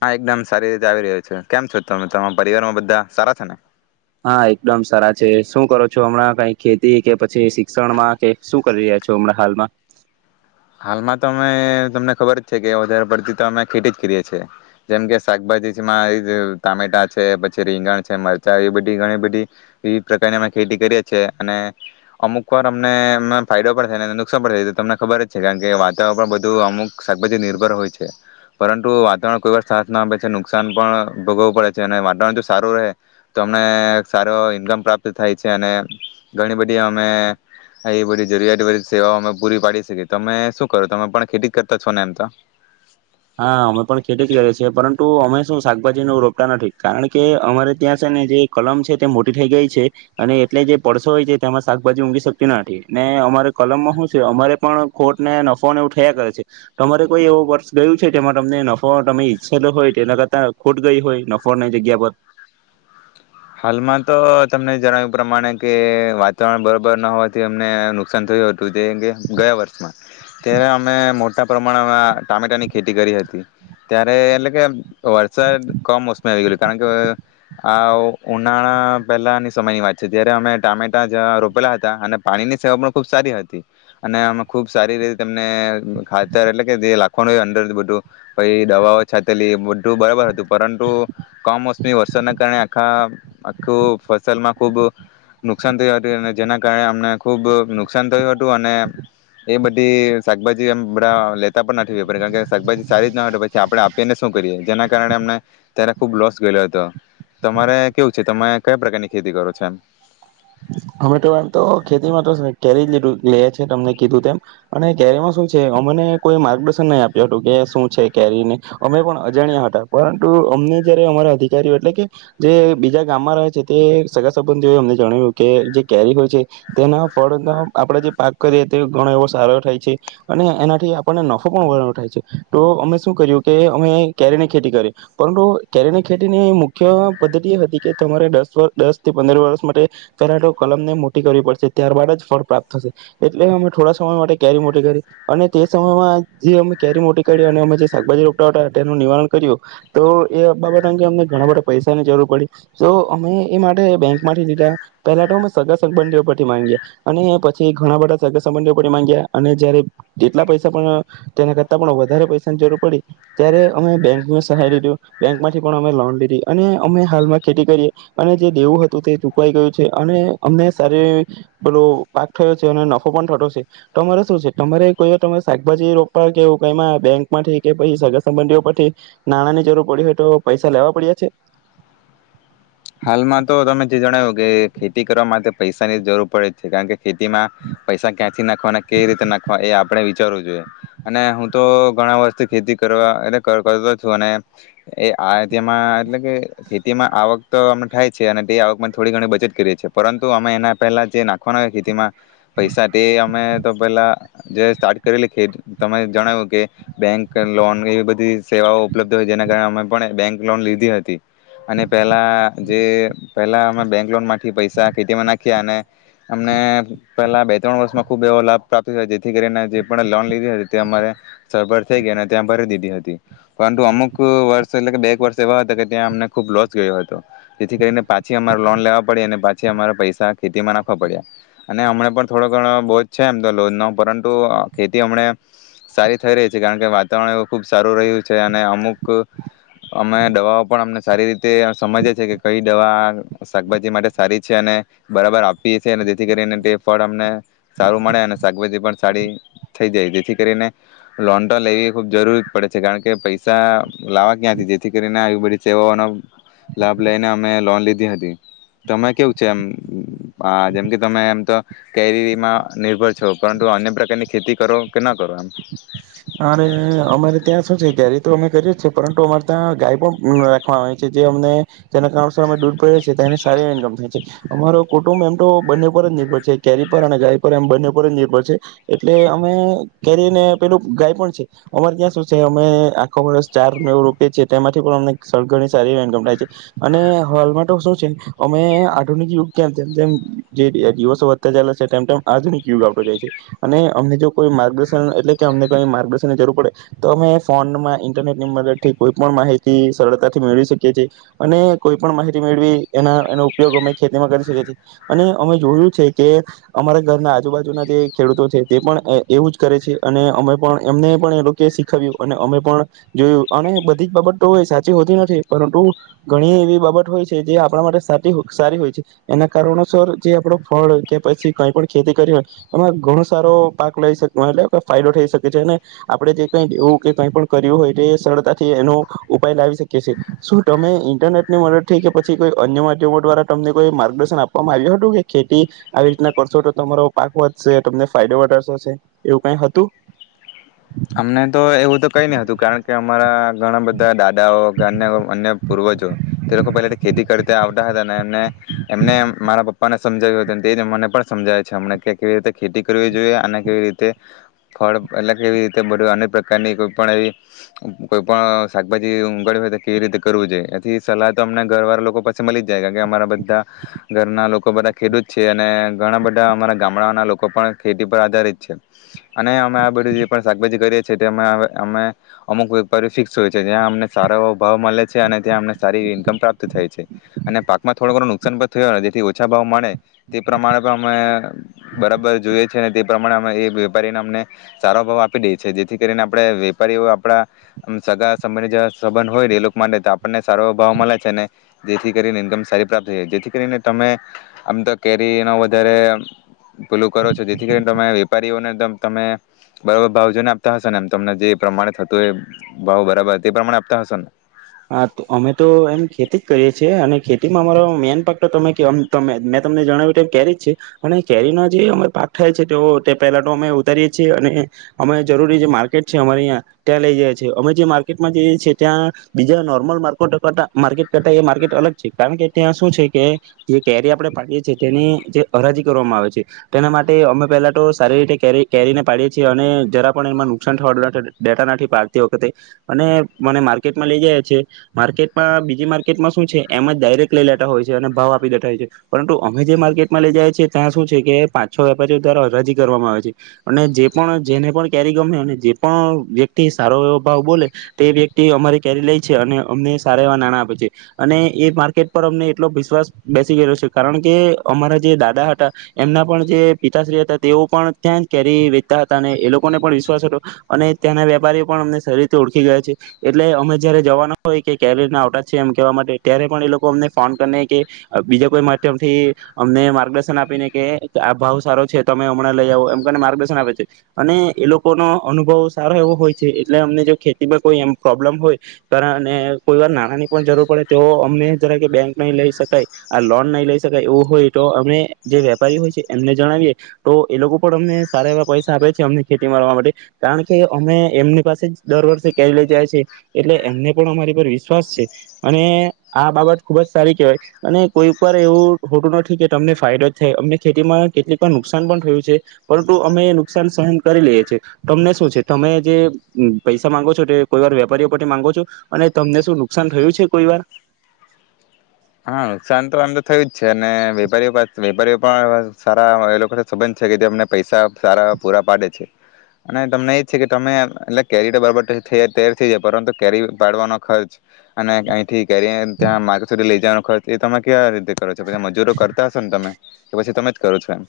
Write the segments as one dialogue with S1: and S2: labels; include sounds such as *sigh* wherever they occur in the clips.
S1: હા એકદમ સારી રીતે આવી રહ્યો છે કેમ છો તમે તમારા પરિવારમાં બધા સારા છે ને?
S2: હા એકદમ સારા છે શું કરો છો હમણાં કઈ ખેતી કે પછી શિક્ષણમાં કે શું કરી રહ્યા છો હમણાં હાલમાં?
S1: હાલમાં તો અમે તમને ખબર જ છે કે વધારે પડતી તો અમે ખેતી જ કરીએ છીએ, જેમ કે શાકભાજી ટામેટા છે પછી રીંગણ છે મરચાં એ બધી ઘણી બધી એ પ્રકારની અમે ખેતી કરીએ છીએ, અને અમુક વાર અમને અ ફાયદો પણ થાયને નુકસાન પણ થાય, તો તમને ખબર જ છે કારણ કે વાતાવરણ પણ બધું અમુક શાકભાજી નિર્ભર હોય છે પરંતુ વાતાવરણ કોઈ વાર સાસ ના પે છે નુકસાન પણ ભોગવું પડે છે અને વાતાવરણ જો સારું રહે તો અમને સારો ઈન્કમ પ્રાપ્ત થાય છે અને ઘણી બધી અમે એ બધી જરૂરિયાત બધી સેવાઓ અમે પૂરી પાડી શકીએ છીએ. તમે શું કરો તમે પણ ખેતી કરતા છો ને. એમ તો
S2: હા અમે પણ ખેટ જ કરએ છીએ પરંતુ અમે શું શાકભાજી ન રોપતા નથી, કારણ કે અમારે ત્યાં છે ને જે કલમ છે, તે મોટી થઈ ગઈ છે અને એટલે જે પડસો હોય છે, તેમાં શાકભાજી ઊઘી શકતી નથી ને અમારે કલમમાં શું છે, અમારે પણ ખોટ ને નફોને એવું થયા કરે છે, તો અરે કોઈ એવો વર્ષ ગયું છે તેમાં તમને નફા તમે ઈચ્છ હોય તેના કરતા ખોટ ગઈ હોય નફોની જગ્યા પર
S1: હાલમાં તો તમને જણાવ્યું પ્રમાણે કે વાતાવરણ બરોબર ન હોવાથી અમને નુકસાન થયું હતું તે કે ગયા વર્ષમાં ત્યારે અમે મોટા પ્રમાણમાં ટામેટાની ખેતી કરી હતી ત્યારે એટલે કે વરસાદ કમ મોસમી આવી ગયું કારણ કે આ ઉનાળા પહેલાંની સમયની વાત છે જ્યારે અમે ટામેટા જં રોપેલા હતા અને પાણીની સેવા પણ ખૂબ સારી હતી, અને અમે ખૂબ સારી રીતે તમને ખાતર એટલે કે જે લાખવાનુંય અંદર બધું, પછ દવાઓ છાતેલી એ બધું બરાબર હતું, પરંતુ કમોસમી વરસાદના કારણે આખા આખું ફસલમાં ખુબ, નુકસાન થયું હતું અને, જેના કારણે અમને ખુબ નુકસાન થયું હતું અને એ બધી શાકભાજી બધા લેતા પણ નથી વપરી કારણ કે શાકભાજી સારી જ ના પછી આપડણે આપીને શું કરીએ જેના કારણે અમને ત્યારે ખુબ લોસ ગયેલો હતો, તમારે કેવું છે તમે કયા પ્રકારની ખેતી કરો છો એમ?
S2: અમે તો એમ તો ખેતીમાં તો કેરી લીધું લે છે તમને કીધું તેમ, અને કેરીમાં શું છે અમને કોઈ માર્ગદર્શન નહી આપ્યું હતું કે શું છે કેરીને અમે પણ અજાણ્યા હતા, પરંતુ અમને જયારે અમારા અધિકારીઓ એટલે કે જે બીજા ગામમાં રહે છે, તે સગા સંબંધીઓએ અમને જણાવ્યું. કે જે કેરી હોય છે તેના ફળનો આપણે જે પાક કરીએ તે ઘણો એવો સારો થાય છે, અને એનાથી આપણને નફો પણ વધ થાય છે, તો અમે શું કર્યું કે અમે કેરીની ખેતી કરીએ પરંતુ કેરીની ખેતીની મુખ્ય પદ્ધતિ એ હતી કે તમારે દસ દસ પંદર વર્ષ માટે પેલા તો કલમને મોટી કરવી પડશે ત્યારબાદ જ ફળ પ્રાપ્ત થશે, એટલે અમે થોડા સમય માટે કેરી મોટી કરી અને તે સમયમાં જે અમે કેરી મોટી કાઢી અને અમે જે શાકભાજી રોપટ તેનું નિવારણ કર્યું તો એ બાબત અંગે અમને ઘણા બધા પૈસાની જરૂર પડી તો અમે એ માટે બેંક માંથી લીધા. પહેલા તો અમે સગા સંબંધીઓ પરથી માંગ્યા, અને પછી ઘણા બધા સગા સંબંધીઓ પરથી માંગ્યા અને જયારે જેટલા પૈસા પણ તેના કરતા પણ, વધારે પૈસાની જરૂર પડી ત્યારે અમે બેંકને સહાય લીધું બેંક માંથી પણ અમે લોન લીધી અને અમે હાલમાં ખેતી કરીએ, અને જે દેવું હતું તે ચૂકવાઈ ગયું. અને અમને સારી, બલો પાક થયો છે અને નફો પણ થતો છે, તમારે શું છે તમારે કોઈ વા શાકભાજી રોપવા કે ક બેંકમાંથી કે પછ સગા સંબંધીઓ પરથી, નાણાંની જરૂર પડી હોય તો પૈસા લેવા પડ્યા છે?
S1: હાલમાં તો તમે જે જણાવ્યું કે ખેતી કરવા માટે પૈસાની જરૂર પડે છે કારણ કે ખેતીમાં પૈસા ક્યાંથી નાખવાો અને કઈ રીતે નાખો એ આપડે રવ જોઈએ અને હું તો ઘણા વર્ષથી ખેતી કરવા એટલે કરતો છું અને એ આ તેમાં એટલે કે ખેતીમાં આવક. તો અમને થાય છે અને તે આવકમાં થોડી ઘણી બચેત કરીએ છીએ પરંતુ અમે એના પહેલા જે નાખવા હો ખેતીમાં. પૈસા તે અમે. પેલા જે સ્ટાર કરેલી ત જણાવ્યું કે બેંક લોન એવી બધી સેવાઓ ઉપલબ્ધ હોય જેના કારણે અમે પણ બેંક લોન લીધી હતી અને પ પહેલા જે પહેલા અમે બેંક લોન માંથી પૈસા ખેટીમાં નાખ્યા, અને અમને પેલા બે ત્રણ વર્ષમાં ખુબ એવો લાભ પ્રાપ્ત જેથી કરીને જે પણ લોન લીધી હતી તે અમારે સરભર થઇ ગયા અને ત્યાં ભરી દીધી હતી, પરંતુ અમુક વર્ષ એટલે કે બે એક વર્ષ એવા હતા કે ત્યાં અમને ખૂબ લોસ. ગયો હતો જેથી કરીને પાછી અમારે લોન લેવા પડી અને પાછી અમારા પૈસા ખેતીમાં નાખવા પડ્યા, અને હમને પણ થોડો ઘણો બોજ છે એમ તો લોન નો પરંતુ ખેતી અમને સારી થઈ રહી છે કારણ કે વાતાવરણ એવ ખુબ સારું રહ્યું છે અને અમુક અમે દવાઓ પણ અમને સારી રી સમજે છે કે કઈ દવા શાકભાજી માટે સારી છે અને બરાબર આપી છે અને જેથી કરીને તે ફળ અમને સારું મળે અને શાકભાજી પણ સારી થઈ જાય, જેથી કરીને લોન તો લેવી ખૂબ જરૂર પડે છે કારણ કે પૈસા લાવવા ક્યાંથી જેથી કરીને આવી બધી સેવાઓનો. લાભ લઈને અમે લોન લીધી હતી તમે કેવું છે એમ આ જેમ કે તમે એમ તો કેરીમાં નિર્ભર છો પરંતુ અન્ય પ્રકારની ખેતી કરો કે ના કરો એમ?
S2: અરે અમારે ત્યાં શું છે કેરી તો અમે કરીએ જ છે પરંતુ અમારે ત્યાં ગાય પણ રાખવા આવે છે, જે અમને જેના કારણસર અ દૂર પડ છી સ ઇમ થાય છે અમારો કુટુંબ એમ તો બંને પર જ નિર્ભર છે કેરી પર અને ગાય પર એમ બંને પરજ નિર્ભર છે એટલે અમે કેરીને પેલું ગાય પણ છે અમારે ક્યાં શું છે અમે આખો વર્ષ ચાર મેવો રોપ છી તેમાંથી પણ અમનેણી સારી ઈન્કમ થાય છે, અને હાલમાં તો શું છે અમે આધુનિક યુગ ક્યા જે દિવસો વધતા ચાલે છે તેમ તેમ આધુનિક યુગ આવટો જાય છે, અને અમને જો કોઈ માર્ગદર્શન એટ કે અમને કઈ માર્ગદર્શનની જરૂર પડે તો અમે ફોનમાં ઇન્ટરનેટ ની મદદ થી કોઈ પણ માહિતી સરળતાથી મેળવી શકીએ છીએ અને કોઈ પણ માહિતી મેળવી એના એનો ઉપયોગ અમે ખેતીમાં કરી શકીએ છીએ, અને અમે જોયું છે કે અમારા ઘરના આજુબાજુના જે ખેડૂતો છે તે પણ એવું જ કરે છે. અને અમે પણ એમને પણ એ લોકો શીખવ્યું અને અમે પણ જોયું અને બધી જ બાબત તો હોય સાચી હોતી નથી પરંતુ ઘણી એવી બાબત હોય છે જે આપણા માટે સાચ સારી હોય છે, એના કારણોસર જે આપણ ફળ કે પછી કઈ પણ ખેતી કરી હોય એમાં ઘણો સારો પાક લઈ શકીએ એટલે. ફાયદો થઈ શકે છે અને આપણે જે કઈ એવું કે કઈ પણ કર્યું હોય તે સરળતાથી એનો ઉપાય લાવી શકીએ છીએ. શું તમે ઇન્ટરનેટ ની મદદ થી કે પછી કોઈ અન્ય માધ્યમો દ્વારા તમને કોઈ માર્ગદર્શન આપવામાં આવ્યું હતું કે ખેતી આવી રીતના કરશો તો તમારો પાક વધશે તમને ફાયદો વધાો એવ કઈ હતું.
S1: અમને તો એવું તો કઈ ન હતું કારણ કે અમારા ઘણા બધા દાદાઓ કે અ અન્ય પૂર્વજો તે લોકો પેલા ખેતી કરતા આવતા હતા. એટલે એમને મારા પપ્પ પપ્પાને સમજાવ્યું હતું તે જ મને પણ સમજાયે છે, હમને કે કેવી રીતે ખેતી કરવી જોઈએ અને કેવી રીતે ફળ એટલે કેવી રી બધ અનેક પ્રકારની કોઈ પણ એવી કોઈ પણ શાકભાજી ગળવી હોય તો કેવી રીતે કરું જોઈએ, એથી સલાહ તો અમને ઘર વાળા લોકો પાસે મળી જ જાય કારણ કે અમારા બધા ઘરના લોકો બધા ખેડૂત છે, અને ઘણા બધા અમારા ગામડાના લોકો પણ ખેતી પર આધારિત છે અને અમે આ બધું. પણ શાકભાજી કરીએ છીએ તેમાં અમે અમુક વેપારી ફિક્સ હોય છે ત્યાં અમને સારો ભાવ મળે છે અને ત્યાં અમને સારી ઇન્કમ પ્રાપ્ત થાય છે, અને પાકમાં થોડો ઘણું નુકસાન પણ થયો જેથી ઓછા ભાવ મળે તે પ્રમાણે પણ અમે બરાબર જોઈએ છીએ, અને તે પ્રમાણે અમે એ વેપારીને અમને સારો ભાવ આપ જેથી કરીને આપણે વેપારીઓ આપડા સગા સંંધ સંબંધ હોય ને એ લોકો માટે તો આપણને સારો ભાવ મળે છે, ને જેથી કરીને ઇન્કમ સારી પ્રાપ્ત થઈ જાય જેથી કરીને તમે આમ તો કેરી ન વધારે પૂલું કરો છો જેથી કરીને તમે વેપારીઓને તમે બરોબર. ભાવજને આપતા હશે ને એમ તમને જે પ્રમાણે થતું હોય ભાવ બરાબર તે પ્રમાણે આપતા હશે ને?
S2: હા અમે તો એમ ખેતી જ કરીએ છીએ, અને ખેતીમાં અમારો મેન પાક તો તમે મેં તમને જણાવ્યું કેમ કેરી જ છે અને કેરીનો જે અ પાક થાય છે તે પહેલા તો અમે ઉતારીએ છીએ અને અમે જરૂરી જે માર્કેટ છે અમારે અહીંયા ત્યાં લઈ જઈએ છીએ અમે જે માર્કેટમાં જઈએ છીએ ત્યાં. બીજા નોર્મલ માર્ટ કરતા માર્કેટ કરતા એ માર્કેટ અલગ છે, કારણ કે ત્યાં શું છે કે જે કેરી આપણે પાડીએ છીએ તેની જે હરાજી કરવામાં આવે છે, તેના માટે અમે પહેલા તો સારી રીતે કેરી કેરીને પાડીએ છીએ અને જરા પણ એમાં નુકસાન થવા ડેટા ના પાડતી વખતે અને મને માર્કેટ માં લઈ જઈ છીએ માર્કેટ બીજી માર્કેટમાં શું છે એમ જ ડાયરેક્ટ લઈ લેતા હોય છે, અને ભાવ આપી દેતા હોય છે પરંતુ અમે જે માર્કેટમાં લઈ જઈ છીએ ત્યાં શું છે કે પાંચ છો વેપારીઓ દ્વારા રજી કરવામાં આવે છે, અને જે પણ જેને પણ કેરી ગમે અને જે પણ વ્યક્તિ સારો એવો ભાવ બોલે તે વ્યક્તિ અમારી. કેરી લઈ છે અને અમને સારા એવા નાણાં આપે છે, અને એ માર્કેટ પર અમને એટલો વિશ્વાસ બેસી ગયો છે કારણ કે અમારા જે દાદા હતા એમના પણ જે પિતાશ્રી હતા તેઓ પણ ત્યાં જ કેરી વેચતા હતા, અને એ લોકોને પણ વિશ્વાસ હતો અને ત્યાંના વેપારીઓ પણ અમને સારી રીતે ઓળખી ગયા છે એટલે અમે જયારે જવાનું હોય કે કેરીયર ના આવતા છે એમ કહેવા માટે ત્યારે પણ એ લોકો અમને ફોન કરીને કે બીજા કોઈ માધ્યમ થી અમને માર્ગદર્શન આપીને કે આ ભાવ સારો છે તમે હમણાં લઈ આવો, એમ કરીને માર્ગદર્શન આપે છે અને એ લોકોનો અનુભવ સારો એવો હોય છે એટલે અમને જો ખેતીમાં કોઈ એમ પ્રોબ્લમ હોય. કારણ કોઈ વાર નાણાં ની પણ જરૂર પડે તો અમને જરા કે બેંક નહી લઈ સકાય આ લોન નહી લઈ શકાય એવું હોય તો અમે જે વેપારી હોય છે, એમને જણાવીએ તો એ લોકો પણ અમને સારા એવા પૈસા આપે છે અમને ખેતી કરવાવા માટે કારણ કે અમે એમની પાસે જ દર વર્ષે કેરી લઈ જયા છીએ. એટલે એમને પણ અમારી પર વિશ્વાસ છે, અને આ બાબત ખુબ જ સારી કેહેવાય અને કોઈ પર એવું હોતું નથી કે તમને ફાયદો જ થાય અમને ખેતીમાં કેટલીક વાર નુકસાન પણ થયું છે, પરંતુ અમે નુકસાન સહન કરી લઈએ છીએ તમને શું છે તમે જે પૈસા માંગો છો કોઈ વાર વેપારીઓ. માંગો છો અને તમને શું નુકસાન થયું છે કોઈ વાર?
S1: હા નુકસાન તો આમ તો થયું જ છે અને વેપારીઓ પા વેપારીઓ પણ સારા એ લોકો સંબંધ છે, કે જે અમને પૈસા સારા પૂરા પાડે છે અને તમને એજ છે કે તમે એટલે કેરી તો બરાબર થ તર થઈ જાય પરંતુ કેરી પાડવાનો ખર્ચ. અને અહી ઠીક ત્યાં મા સુધી લઈ જવા. ખર્ચ એ તમે ક્યા રીતે કરો છો પછી મજૂરો કરતા હશો ને તમે કે પછી તમે જ કરો છો એમ?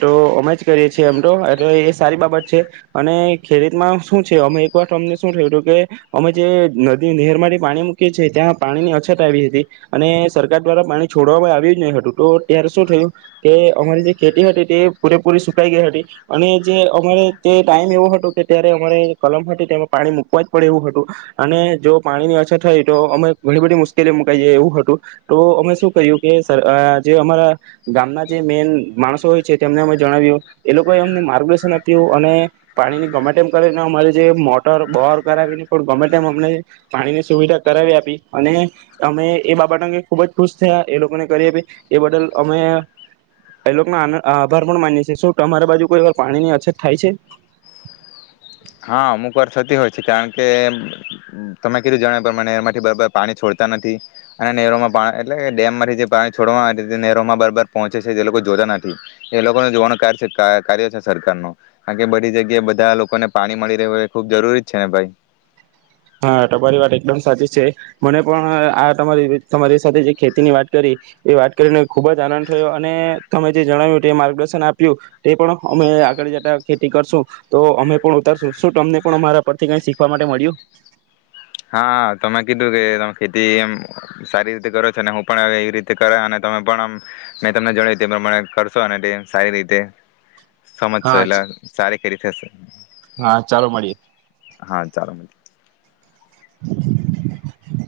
S2: તો અમે જ કરીએ છીએ એમ તો એટલે એ સારી બાબત છે અને ખેડતમાં શું છે, અમે એક વાર અમને શું થયું હતું કે અમે જે નદી નહેરમાંથી પાણી મૂકીએ છી ત્યાં પાણીની અછત આવી હતી અને સરકાર દ્વારા પાણી છોડવામાં આવ્યું જ નહી હતું તો ત્યારે શું થયું કે અમારી જે ખેતી હતી તે પૂરેપૂરી સુકાઈ ગઈ હતી, અને જે અમારે તે ટાઈમ એવો હતો કે ત્યારે અમારે કલમ હતી તેમાં પાણી મુકવા જ પડે એવું હતું, અને જો પાણીની અછત થઈ તો અમે ઘણી બધી મુશ્કેલી મુકાઈ જઈ એવું હતું તો અમે શું કર્યું કે જે અમારા ગામના જે મેન. માણસો હોય છે તેમને અમે જણાવ્યું એ લોકોએ અમને માર્ગદર્શન આપ્યું, અને પાણીને ગમે તેમ કરીને અમારે જે મોટર બહર કરાવીને પણ ગમે તેમ અમને પાણીની સુવિધા કરાવી આપી અને અમે એ બાબત અંગે ખુબ જ ખુશ થયા એ લોકોને કરી આપી એ બદલ અમે. એ લોકો આભાર પણ માનીએ છી શું તમારી બાજુ કોઈ વાર પાણીની અછત થાય છે?
S1: હા અમુક વાર થતી હોય છે કારણ કે તમે કીધું જણાવ પ્રમાણે નહેર માંથી બરાબર પાણી છોડતા નથી, અને નહેરોમાં એટલે કે ડેમ માંથી જે પાણી છોડવા માટે નહેરોમાં બરાબર પહોંચે છે જે લોકો જોતા નથી એ લોકો જોવાનું કાર કાર્ય છે સરકાર નો કારણ કે બધી જગ્યાએ બધા લોકોને. પાણી મળી રહ્યું હોય એ ખુબ જરૂરી છે ને ભાઈ.
S2: હા તમારી વાત એકદમ સાચી છે, મને પણ આ તમારી તમારી સાથે જે ખેતીની વાત કરી એ વાત કરીને ખુબ જ આનંદ થયો અને તમે જે જણાવ્યું તે માર્ગદર્શન આપ્યું તે પણ અમે આગળ જતા ખેતી કરશું તો અમે પણ ઉતારશું. શું તમને પણ અમારા પરથી કઈ શીખવા માટે મળ્યું?
S1: હા તમે કીધું કે તમે ખેતી એ સારી રીતે કરો છો, અને હું પણ એવી રીતે કર તમે પણ આમ મેં તમને જણાવ્યું તે પ્રમાણે કરશો સારી રીતે. સમજશો
S2: હા
S1: એટલા સારી. કેરી થશે.
S2: હા ચાલો મળીએે.
S1: હા ચાલો.
S2: *inaudible*